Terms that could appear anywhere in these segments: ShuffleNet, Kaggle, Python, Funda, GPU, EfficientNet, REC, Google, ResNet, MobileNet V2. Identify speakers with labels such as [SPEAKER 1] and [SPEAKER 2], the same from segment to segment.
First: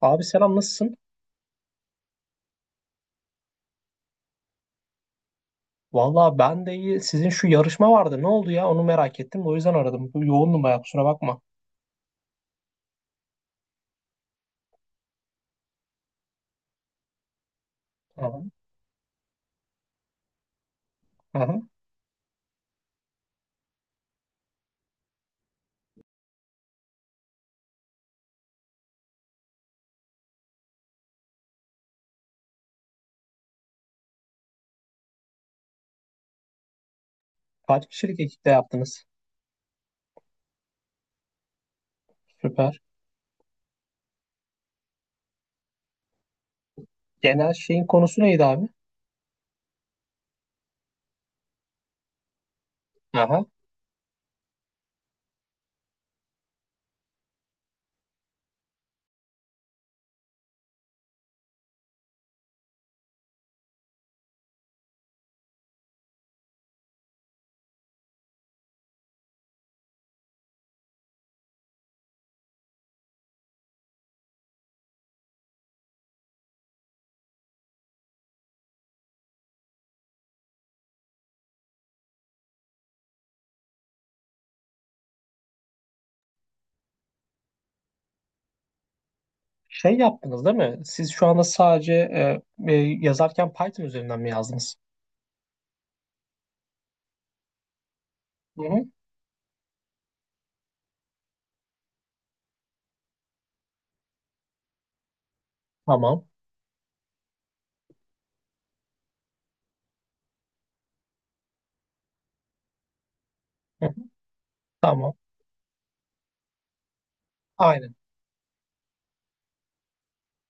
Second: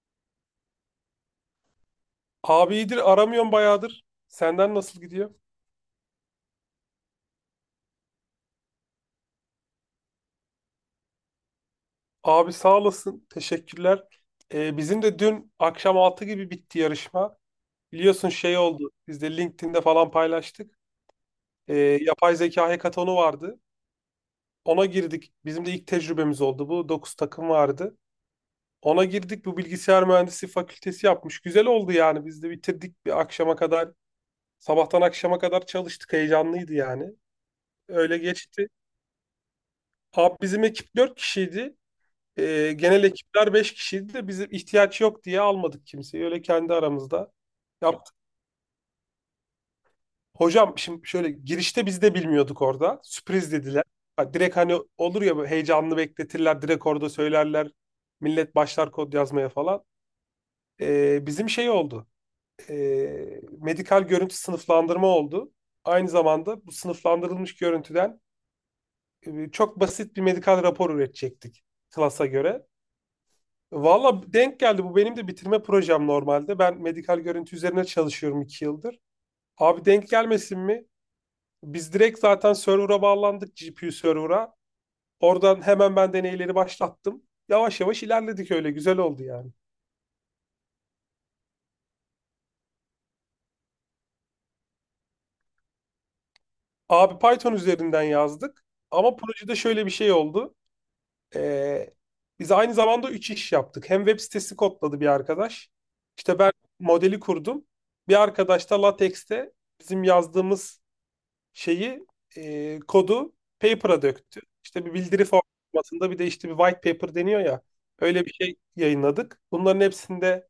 [SPEAKER 1] Abi selam nasılsın?
[SPEAKER 2] Abi iyidir, aramıyorum bayağıdır. Senden nasıl gidiyor?
[SPEAKER 1] Valla ben de iyi. Sizin şu yarışma vardı. Ne oldu ya? Onu merak ettim. O yüzden aradım. Yoğundum bayağı, kusura bakma.
[SPEAKER 2] Abi sağ olasın. Teşekkürler. Bizim de dün akşam 6 gibi bitti yarışma. Biliyorsun
[SPEAKER 1] Aha,
[SPEAKER 2] şey oldu. Biz de LinkedIn'de falan paylaştık.
[SPEAKER 1] aha.
[SPEAKER 2] Yapay zeka hekatonu vardı. Ona girdik. Bizim de ilk tecrübemiz oldu bu. Dokuz takım vardı. Ona girdik. Bu bilgisayar mühendisliği fakültesi yapmış. Güzel oldu yani. Biz de bitirdik bir akşama kadar. Sabahtan akşama kadar çalıştık. Heyecanlıydı yani.
[SPEAKER 1] Kaç
[SPEAKER 2] Öyle
[SPEAKER 1] kişilik ekipte
[SPEAKER 2] geçti.
[SPEAKER 1] yaptınız?
[SPEAKER 2] Abi bizim ekip 4 kişiydi.
[SPEAKER 1] Süper.
[SPEAKER 2] Genel ekipler 5 kişiydi de bizim ihtiyaç yok diye almadık kimseyi. Öyle kendi aramızda
[SPEAKER 1] Genel şeyin
[SPEAKER 2] yaptık.
[SPEAKER 1] konusu neydi abi?
[SPEAKER 2] Hocam şimdi şöyle girişte biz de bilmiyorduk orada.
[SPEAKER 1] Aha.
[SPEAKER 2] Sürpriz dediler. Ha, direkt hani olur ya böyle heyecanlı bekletirler. Direkt orada söylerler. Millet başlar kod yazmaya falan. Bizim şey oldu. Medikal görüntü sınıflandırma oldu. Aynı zamanda bu sınıflandırılmış görüntüden çok basit bir medikal rapor üretecektik klasa göre. Valla denk geldi. Bu benim de bitirme projem normalde. Ben medikal görüntü üzerine çalışıyorum 2 yıldır. Abi denk gelmesin mi? Biz direkt zaten server'a bağlandık, GPU server'a. Oradan hemen ben deneyleri başlattım. Yavaş yavaş ilerledik, öyle güzel oldu yani.
[SPEAKER 1] Şey yaptınız değil mi? Siz şu anda sadece e, e, yazarken Python üzerinden mi yazdınız?
[SPEAKER 2] Abi Python üzerinden
[SPEAKER 1] Hı
[SPEAKER 2] yazdık.
[SPEAKER 1] hı.
[SPEAKER 2] Ama projede şöyle bir şey oldu. Ee, Biz aynı zamanda üç iş yaptık. Hem web sitesi kodladı bir arkadaş.
[SPEAKER 1] Tamam.
[SPEAKER 2] İşte ben modeli kurdum. Bir arkadaş da LaTeX'te bizim yazdığımız şeyi, kodu
[SPEAKER 1] Hı hı.
[SPEAKER 2] paper'a döktü. İşte bir
[SPEAKER 1] Tamam.
[SPEAKER 2] bildiri formatında, bir de işte bir white paper deniyor ya.
[SPEAKER 1] Aynen.
[SPEAKER 2] Öyle bir şey yayınladık. Bunların hepsinde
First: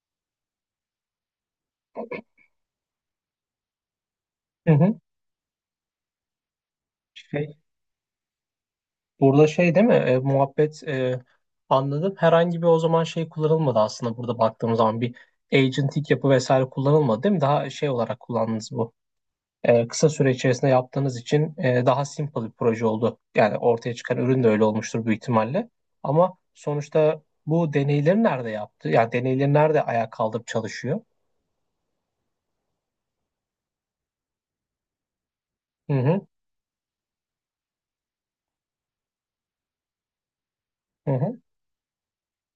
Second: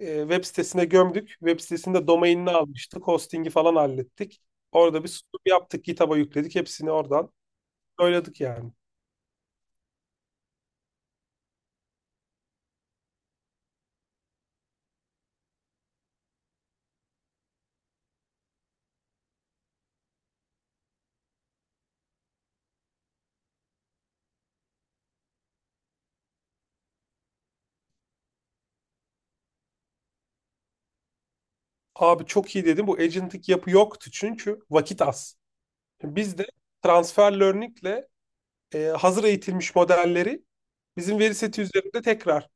[SPEAKER 2] web sitesine gömdük. Web sitesinde domainini almıştık. Hosting'i falan hallettik.
[SPEAKER 1] Hı hı.
[SPEAKER 2] Orada bir sunum yaptık. GitHub'a yükledik. Hepsini oradan
[SPEAKER 1] Şey,
[SPEAKER 2] söyledik yani.
[SPEAKER 1] Burada şey değil mi? Muhabbet, anladım. Herhangi bir o zaman şey kullanılmadı aslında, burada baktığım zaman bir agentik yapı vesaire kullanılmadı değil mi? Daha şey olarak kullandınız bu. Kısa süre içerisinde yaptığınız için daha simple bir proje oldu. Yani ortaya çıkan ürün de öyle olmuştur büyük ihtimalle. Ama sonuçta bu deneyleri nerede yaptı? Yani deneyleri nerede ayağa kaldırıp çalışıyor?
[SPEAKER 2] Abi çok iyi dedim. Bu agentik yapı yoktu çünkü vakit az.
[SPEAKER 1] Hı hı.
[SPEAKER 2] Biz de transfer learning'le hazır eğitilmiş modelleri
[SPEAKER 1] Hı
[SPEAKER 2] bizim veri
[SPEAKER 1] hı.
[SPEAKER 2] seti üzerinde tekrar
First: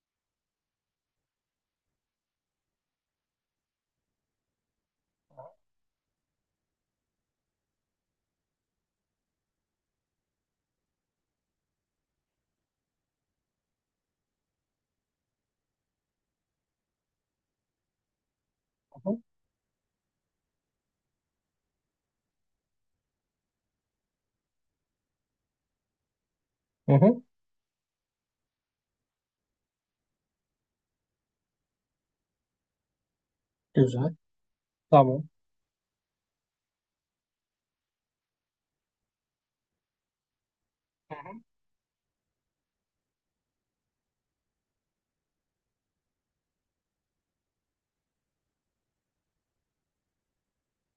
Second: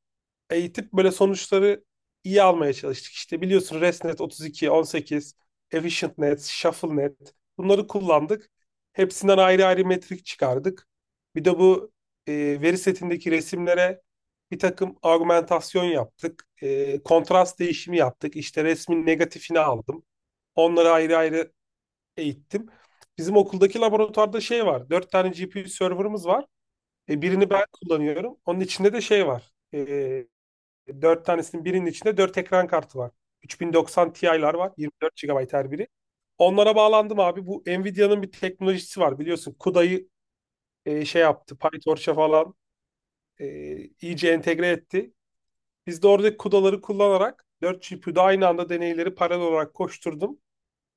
[SPEAKER 2] eğitip böyle sonuçları iyi almaya çalıştık. İşte biliyorsun, ResNet 32, 18, EfficientNet, ShuffleNet, bunları kullandık. Hepsinden ayrı ayrı metrik çıkardık. Bir de bu e, veri setindeki resimlere bir takım argümantasyon yaptık. E, kontrast değişimi yaptık. İşte resmin
[SPEAKER 1] Hı hı.
[SPEAKER 2] negatifini aldım. Onları ayrı ayrı eğittim. Bizim okuldaki laboratuvarda şey var. Dört tane GPU server'ımız var.
[SPEAKER 1] Hı hı.
[SPEAKER 2] E, birini ben kullanıyorum. Onun içinde de şey var. E, Dört tanesinin birinin içinde dört ekran kartı var. 3090
[SPEAKER 1] Güzel.
[SPEAKER 2] Ti'ler var. 24
[SPEAKER 1] Tamam.
[SPEAKER 2] GB her biri. Onlara bağlandım abi. Bu Nvidia'nın bir teknolojisi var biliyorsun. CUDA'yı
[SPEAKER 1] Hı
[SPEAKER 2] şey
[SPEAKER 1] hı.
[SPEAKER 2] yaptı. PyTorch'a falan e, iyice entegre etti. Biz de oradaki CUDA'ları kullanarak 4 GPU'da aynı anda deneyleri paralel olarak koşturdum.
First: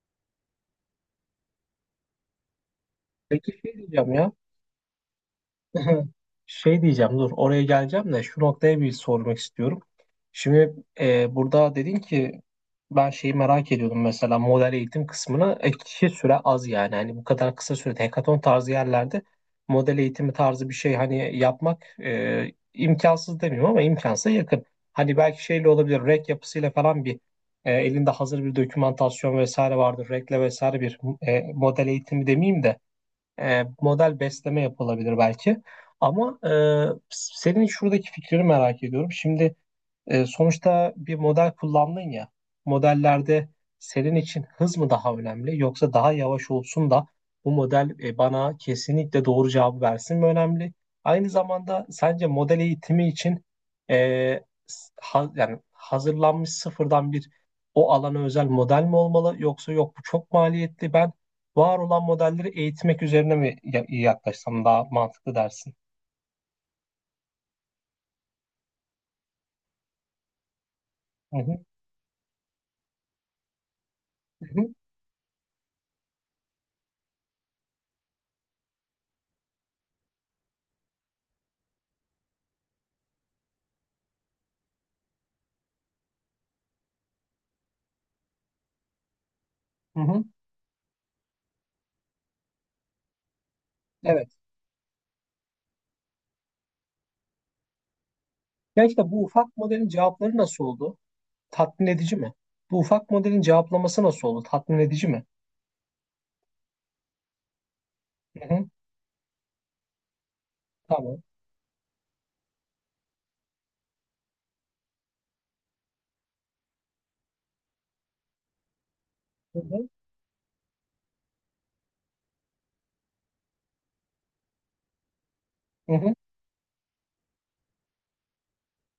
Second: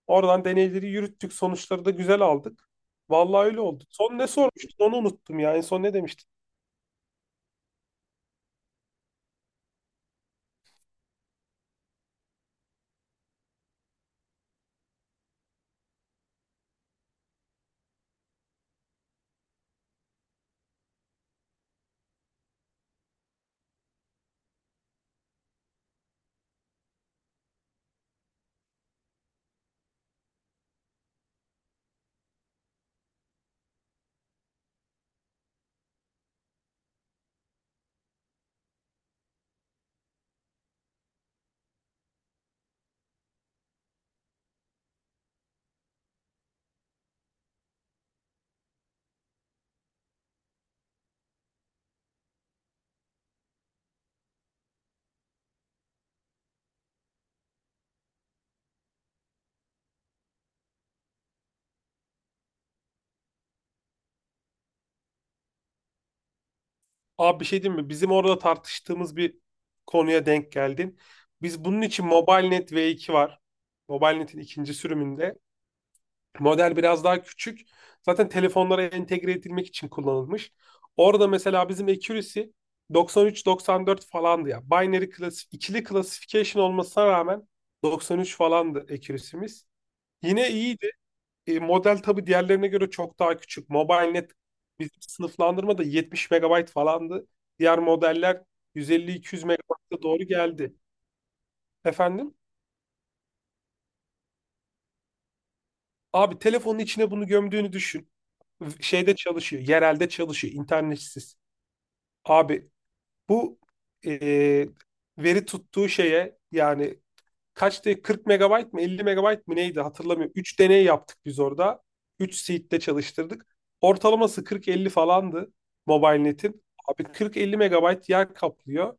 [SPEAKER 2] Oradan deneyleri yürüttük. Sonuçları da güzel aldık. Vallahi
[SPEAKER 1] Peki
[SPEAKER 2] öyle
[SPEAKER 1] şey
[SPEAKER 2] oldu.
[SPEAKER 1] diyeceğim
[SPEAKER 2] Son ne
[SPEAKER 1] ya.
[SPEAKER 2] sormuştun, onu unuttum ya. En son ne demiştin?
[SPEAKER 1] Şey diyeceğim, dur, oraya geleceğim de şu noktaya bir sormak istiyorum. Şimdi burada dedin ki, ben şeyi merak ediyordum, mesela model eğitim kısmını, kişi süre az, yani hani bu kadar kısa sürede hekaton tarzı yerlerde model eğitimi tarzı bir şey hani yapmak, imkansız demiyorum ama imkansa yakın. Hani belki şeyle olabilir, REC yapısıyla falan bir, elinde hazır bir dokümantasyon vesaire vardır, REC'le vesaire bir, model eğitimi demeyeyim de, model besleme yapılabilir belki. Ama senin şuradaki fikrini merak ediyorum. Şimdi sonuçta bir model kullandın ya. Modellerde senin için hız mı daha önemli, yoksa daha yavaş olsun da bu model bana kesinlikle doğru cevabı versin mi önemli? Aynı zamanda sence model eğitimi için, e, yani hazırlanmış sıfırdan bir o alana özel model mi olmalı, yoksa yok bu çok maliyetli, ben var olan modelleri eğitmek üzerine mi yaklaşsam daha mantıklı dersin?
[SPEAKER 2] Abi bir şey diyeyim mi? Bizim orada tartıştığımız bir konuya denk geldin.
[SPEAKER 1] Hı hı,
[SPEAKER 2] Biz bunun için MobileNet V2 var. MobileNet'in
[SPEAKER 1] hı hı,
[SPEAKER 2] ikinci sürümünde. Model biraz daha küçük. Zaten telefonlara entegre edilmek için kullanılmış. Orada mesela bizim accuracy 93-94 falandı ya. Binary klasi, ikili classification olmasına rağmen 93 falandı accuracy'miz.
[SPEAKER 1] hı hı.
[SPEAKER 2] Yine iyiydi. E, model tabii diğerlerine göre çok daha küçük. MobileNet
[SPEAKER 1] Evet.
[SPEAKER 2] bizim sınıflandırmada 70 megabayt falandı. Diğer modeller
[SPEAKER 1] Gerçekten bu
[SPEAKER 2] 150-200
[SPEAKER 1] ufak modelin
[SPEAKER 2] megabayta doğru
[SPEAKER 1] cevapları nasıl
[SPEAKER 2] geldi.
[SPEAKER 1] oldu? Tatmin edici mi?
[SPEAKER 2] Efendim?
[SPEAKER 1] Bu ufak modelin cevaplaması nasıl oldu? Tatmin edici mi?
[SPEAKER 2] Abi telefonun içine bunu gömdüğünü düşün.
[SPEAKER 1] Hı hı,
[SPEAKER 2] Şeyde çalışıyor, yerelde çalışıyor,
[SPEAKER 1] tamam.
[SPEAKER 2] internetsiz. Abi bu e, veri tuttuğu şeye yani, kaçtı, 40 megabayt mı 50 megabayt mı
[SPEAKER 1] Hı
[SPEAKER 2] neydi,
[SPEAKER 1] hı,
[SPEAKER 2] hatırlamıyorum. 3 deney yaptık biz orada. 3 seed'de çalıştırdık. Ortalaması 40-50 falandı
[SPEAKER 1] hı hı.
[SPEAKER 2] MobileNet'in. Abi 40-50 megabayt yer kaplıyor.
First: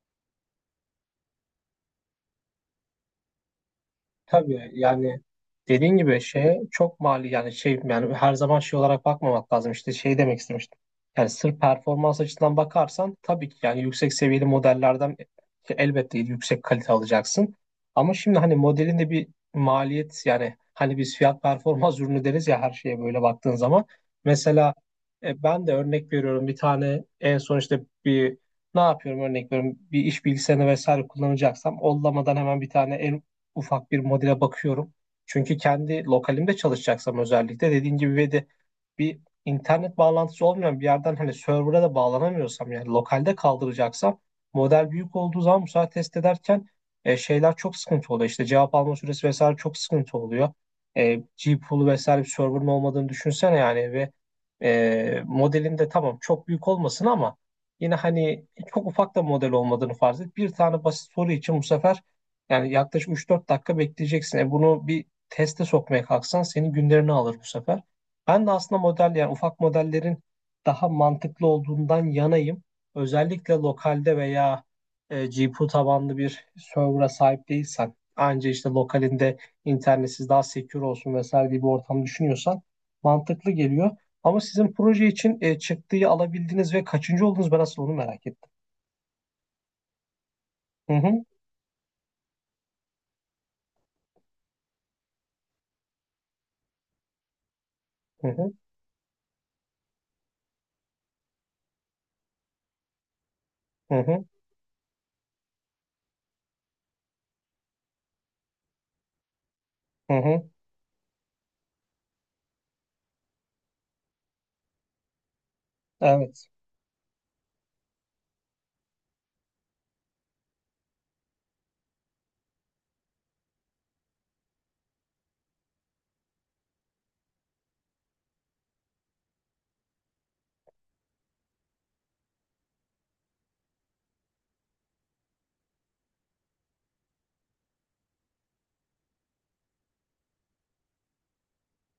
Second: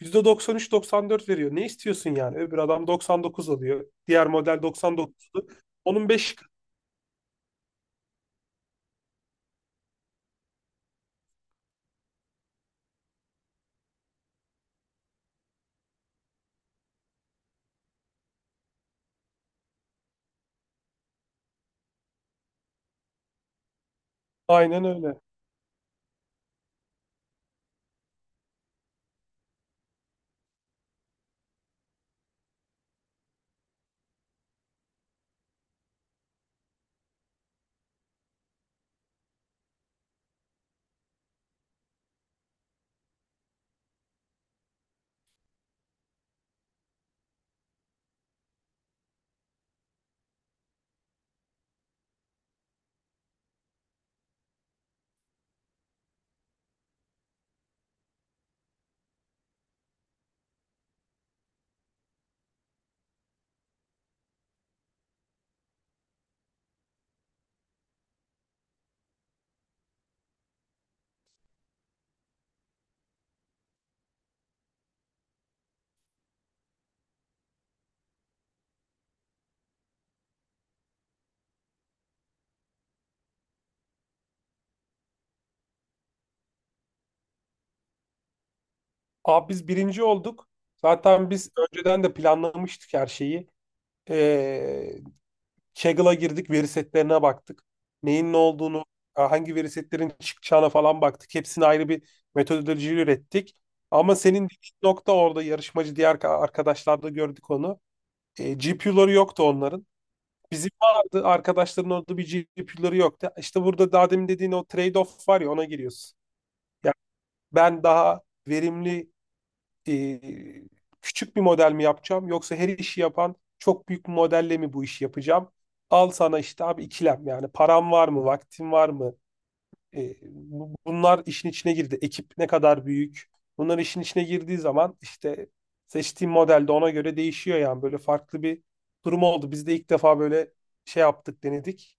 [SPEAKER 2] %93-94 veriyor. Ne istiyorsun yani? Öbür adam 99 alıyor. Diğer model
[SPEAKER 1] Tabii yani
[SPEAKER 2] 99'du.
[SPEAKER 1] dediğin
[SPEAKER 2] Onun
[SPEAKER 1] gibi
[SPEAKER 2] 5...
[SPEAKER 1] şey çok mali, yani şey, yani her zaman şey olarak bakmamak lazım, işte şey demek istemiştim. Yani sırf performans açısından bakarsan tabii ki yani yüksek seviyeli modellerden elbette yüksek kalite alacaksın. Ama şimdi hani modelin de bir maliyet, yani hani biz fiyat performans ürünü deriz ya, her şeye böyle baktığın zaman. Mesela
[SPEAKER 2] Aynen öyle.
[SPEAKER 1] ben de örnek veriyorum, bir tane en son işte bir, ne yapıyorum, örnek veriyorum, bir iş bilgisayarını vesaire kullanacaksam ollamadan hemen bir tane ufak bir modele bakıyorum. Çünkü kendi lokalimde çalışacaksam, özellikle dediğin gibi bir internet bağlantısı olmayan bir yerden, hani server'a da bağlanamıyorsam, yani lokalde kaldıracaksam, model büyük olduğu zaman bu sefer test ederken şeyler çok sıkıntı oluyor. İşte cevap alma süresi vesaire çok sıkıntı oluyor. E, GPoo'lu vesaire bir server'ın olmadığını düşünsene yani, ve modelin de tamam çok büyük olmasın ama yine hani çok ufak da model olmadığını farz et. Bir tane basit soru için bu sefer yani yaklaşık üç dört dakika bekleyeceksin. Bunu bir teste sokmaya kalksan senin günlerini alır bu sefer. Ben de aslında, model yani ufak modellerin daha mantıklı olduğundan yanayım. Özellikle lokalde veya GPU tabanlı bir server'a sahip değilsen, anca işte lokalinde internetsiz daha secure olsun vesaire diye bir ortam düşünüyorsan mantıklı geliyor. Ama sizin proje için çıktıyı alabildiniz ve kaçıncı oldunuz, ben aslında onu merak ettim.
[SPEAKER 2] Abi biz birinci olduk.
[SPEAKER 1] Hı hı,
[SPEAKER 2] Zaten biz önceden de planlamıştık her şeyi. Ee, Kaggle'a girdik, veri setlerine baktık.
[SPEAKER 1] hı
[SPEAKER 2] Neyin ne
[SPEAKER 1] hı,
[SPEAKER 2] olduğunu, hangi veri setlerin çıkacağına falan baktık. Hepsini ayrı bir metodoloji ürettik.
[SPEAKER 1] hı
[SPEAKER 2] Ama
[SPEAKER 1] hı,
[SPEAKER 2] senin dediğin nokta, orada yarışmacı diğer arkadaşlarda gördük onu. E, GPU'ları yoktu onların.
[SPEAKER 1] hı hı.
[SPEAKER 2] Bizim vardı, arkadaşların orada bir GPU'ları yoktu. İşte burada daha demin dediğin o trade-off var ya, ona giriyorsun.
[SPEAKER 1] Evet.
[SPEAKER 2] Yani ben daha verimli, e, küçük bir model mi yapacağım yoksa her işi yapan çok büyük bir modelle mi bu işi yapacağım? Al sana işte abi ikilem, yani param var mı, vaktim var mı? Bunlar işin içine girdi. Ekip ne kadar büyük? Bunlar işin içine girdiği zaman işte seçtiğim model de ona göre değişiyor yani, böyle farklı bir durum oldu. Biz de ilk defa böyle şey yaptık, denedik.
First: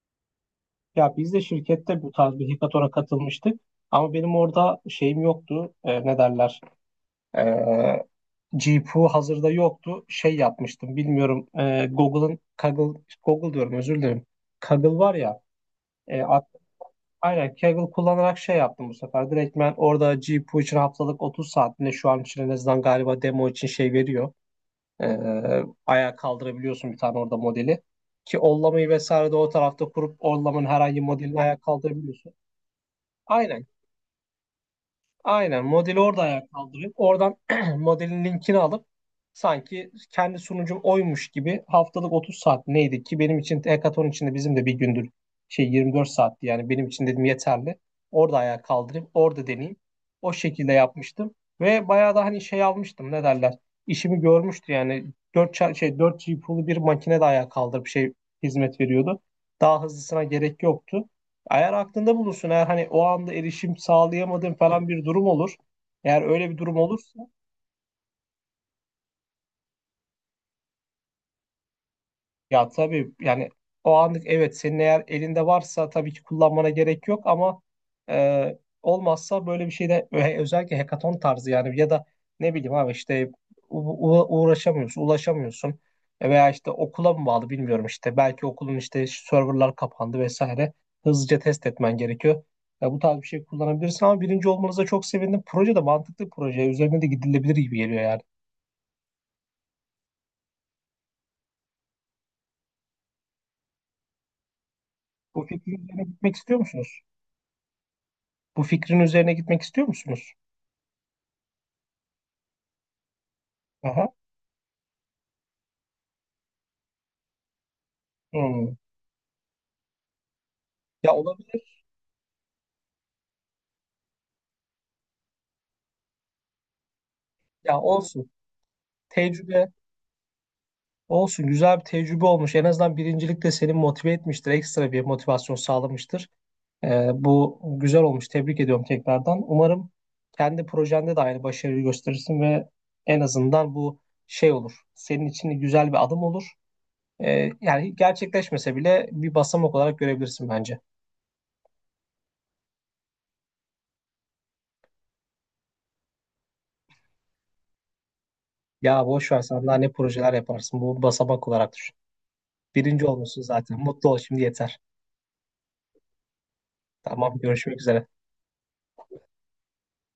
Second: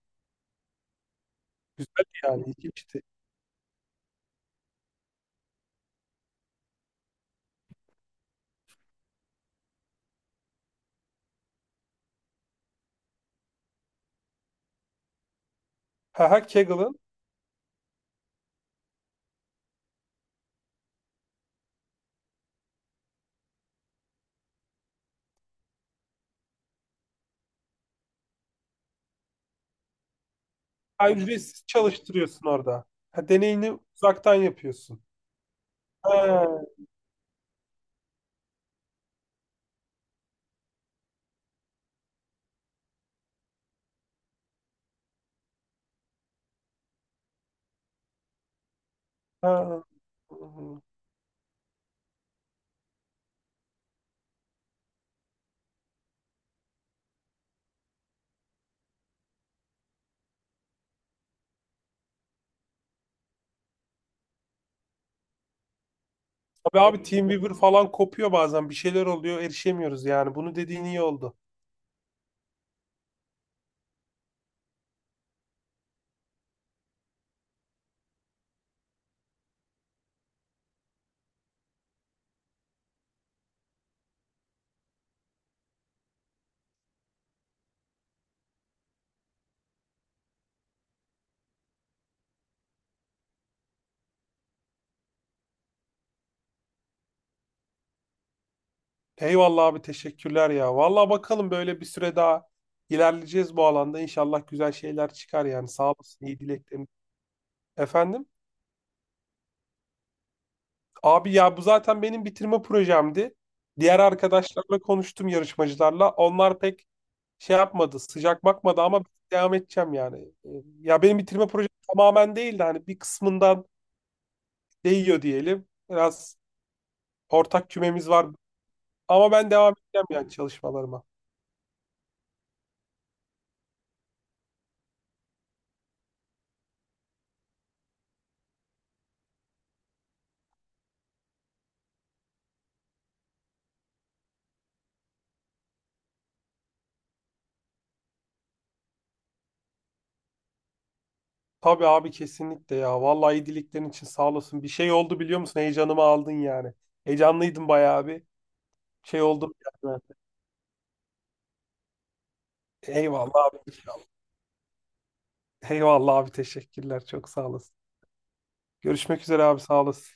[SPEAKER 1] Ya biz de şirkette
[SPEAKER 2] Güzel
[SPEAKER 1] bu tarz
[SPEAKER 2] yani,
[SPEAKER 1] bir hackathon'a
[SPEAKER 2] ilginçti.
[SPEAKER 1] katılmıştık. Ama benim orada şeyim yoktu. Ne derler? E, GPU hazırda yoktu. Şey yapmıştım. Bilmiyorum. Google'ın Kaggle, Google diyorum, özür dilerim. Kaggle var ya. E,
[SPEAKER 2] Ha, ha,
[SPEAKER 1] at-
[SPEAKER 2] Kaggle'ın...
[SPEAKER 1] aynen, Kaggle kullanarak şey yaptım bu sefer. Direkt ben orada GPU için haftalık 30 saatinde, şu an için en azından galiba, demo için şey veriyor. E, Ayağa kaldırabiliyorsun bir tane orada modeli. Ki ollamayı vesaire de o tarafta kurup ollamanın herhangi
[SPEAKER 2] Ha,
[SPEAKER 1] modelini ayağa
[SPEAKER 2] ücretsiz
[SPEAKER 1] kaldırabiliyorsun.
[SPEAKER 2] çalıştırıyorsun orada. Ha,
[SPEAKER 1] Aynen.
[SPEAKER 2] deneyini uzaktan yapıyorsun.
[SPEAKER 1] Aynen, modeli orada ayağa
[SPEAKER 2] Ha.
[SPEAKER 1] kaldırıp oradan modelin linkini alıp sanki kendi sunucum oymuş gibi, haftalık 30 saat neydi ki, benim için hackathon içinde bizim de bir gündür şey 24 saatti, yani benim için dedim yeterli. Orada ayağa kaldırıp orada deneyeyim.
[SPEAKER 2] Ha.
[SPEAKER 1] O şekilde
[SPEAKER 2] Hı-hı.
[SPEAKER 1] yapmıştım ve bayağı da hani şey almıştım, ne derler, işimi görmüştü yani, 4 şey 4 GPU'lu bir makine de ayağa kaldırıp şey hizmet veriyordu. Daha hızlısına gerek yoktu. Eğer aklında bulunsun, eğer hani o anda erişim sağlayamadığın falan bir durum olur, eğer öyle bir durum
[SPEAKER 2] Tabii abi,
[SPEAKER 1] olursa.
[SPEAKER 2] Teamweaver falan kopuyor bazen. Bir şeyler oluyor, erişemiyoruz yani. Bunu dediğin iyi oldu.
[SPEAKER 1] Ya tabii yani, o anlık evet, senin eğer elinde varsa tabii ki kullanmana gerek yok, ama e, olmazsa böyle bir şeyde özellikle hackathon tarzı, yani ya da ne bileyim abi, işte uğraşamıyorsun, ulaşamıyorsun. Veya işte okula mı bağlı bilmiyorum, işte belki okulun işte serverlar kapandı vesaire, hızlıca test etmen gerekiyor. Ya, bu tarz bir şey kullanabilirsin. Ama birinci olmanıza çok sevindim. Proje de mantıklı bir proje. Üzerine de gidilebilir gibi geliyor yani.
[SPEAKER 2] Eyvallah abi, teşekkürler ya. Vallahi bakalım, böyle bir süre daha ilerleyeceğiz bu alanda. İnşallah güzel şeyler
[SPEAKER 1] Bu
[SPEAKER 2] çıkar yani.
[SPEAKER 1] fikrin
[SPEAKER 2] Sağ
[SPEAKER 1] üzerine
[SPEAKER 2] olasın,
[SPEAKER 1] gitmek
[SPEAKER 2] iyi
[SPEAKER 1] istiyor
[SPEAKER 2] dileklerim.
[SPEAKER 1] musunuz?
[SPEAKER 2] Efendim?
[SPEAKER 1] Bu fikrin üzerine gitmek istiyor musunuz?
[SPEAKER 2] Abi ya, bu zaten benim bitirme projemdi. Diğer
[SPEAKER 1] Aha.
[SPEAKER 2] arkadaşlarla konuştum, yarışmacılarla. Onlar pek şey yapmadı, sıcak
[SPEAKER 1] Hmm.
[SPEAKER 2] bakmadı ama devam edeceğim yani. Ya
[SPEAKER 1] Ya,
[SPEAKER 2] benim bitirme projem
[SPEAKER 1] olabilir.
[SPEAKER 2] tamamen değil de hani bir kısmından değiyor diyelim. Biraz ortak
[SPEAKER 1] Ya,
[SPEAKER 2] kümemiz var.
[SPEAKER 1] olsun.
[SPEAKER 2] Ama ben
[SPEAKER 1] Tecrübe
[SPEAKER 2] devam edeceğim yani çalışmalarıma.
[SPEAKER 1] olsun. Güzel bir tecrübe olmuş. En azından birincilik de seni motive etmiştir. Ekstra bir motivasyon sağlamıştır. Bu güzel olmuş. Tebrik ediyorum tekrardan. Umarım kendi projende de aynı başarıyı gösterirsin ve en azından bu şey olur, senin için güzel bir adım olur. Yani gerçekleşmese bile bir basamak olarak görebilirsin bence.
[SPEAKER 2] Tabii abi, kesinlikle ya. Vallahi iyi dileklerin için sağ olasın. Bir şey oldu biliyor musun? Heyecanımı aldın yani. Heyecanlıydım bayağı bir.
[SPEAKER 1] Ya
[SPEAKER 2] Şey
[SPEAKER 1] boş ver,
[SPEAKER 2] oldu
[SPEAKER 1] sen daha ne
[SPEAKER 2] yani.
[SPEAKER 1] projeler yaparsın. Bu basamak olarak düşün. Birinci olmuşsun
[SPEAKER 2] Eyvallah abi.
[SPEAKER 1] zaten. Mutlu ol şimdi, yeter.
[SPEAKER 2] Eyvallah abi, teşekkürler. Çok
[SPEAKER 1] Tamam,
[SPEAKER 2] sağ olasın.
[SPEAKER 1] görüşmek üzere.
[SPEAKER 2] Görüşmek üzere abi, sağ olasın.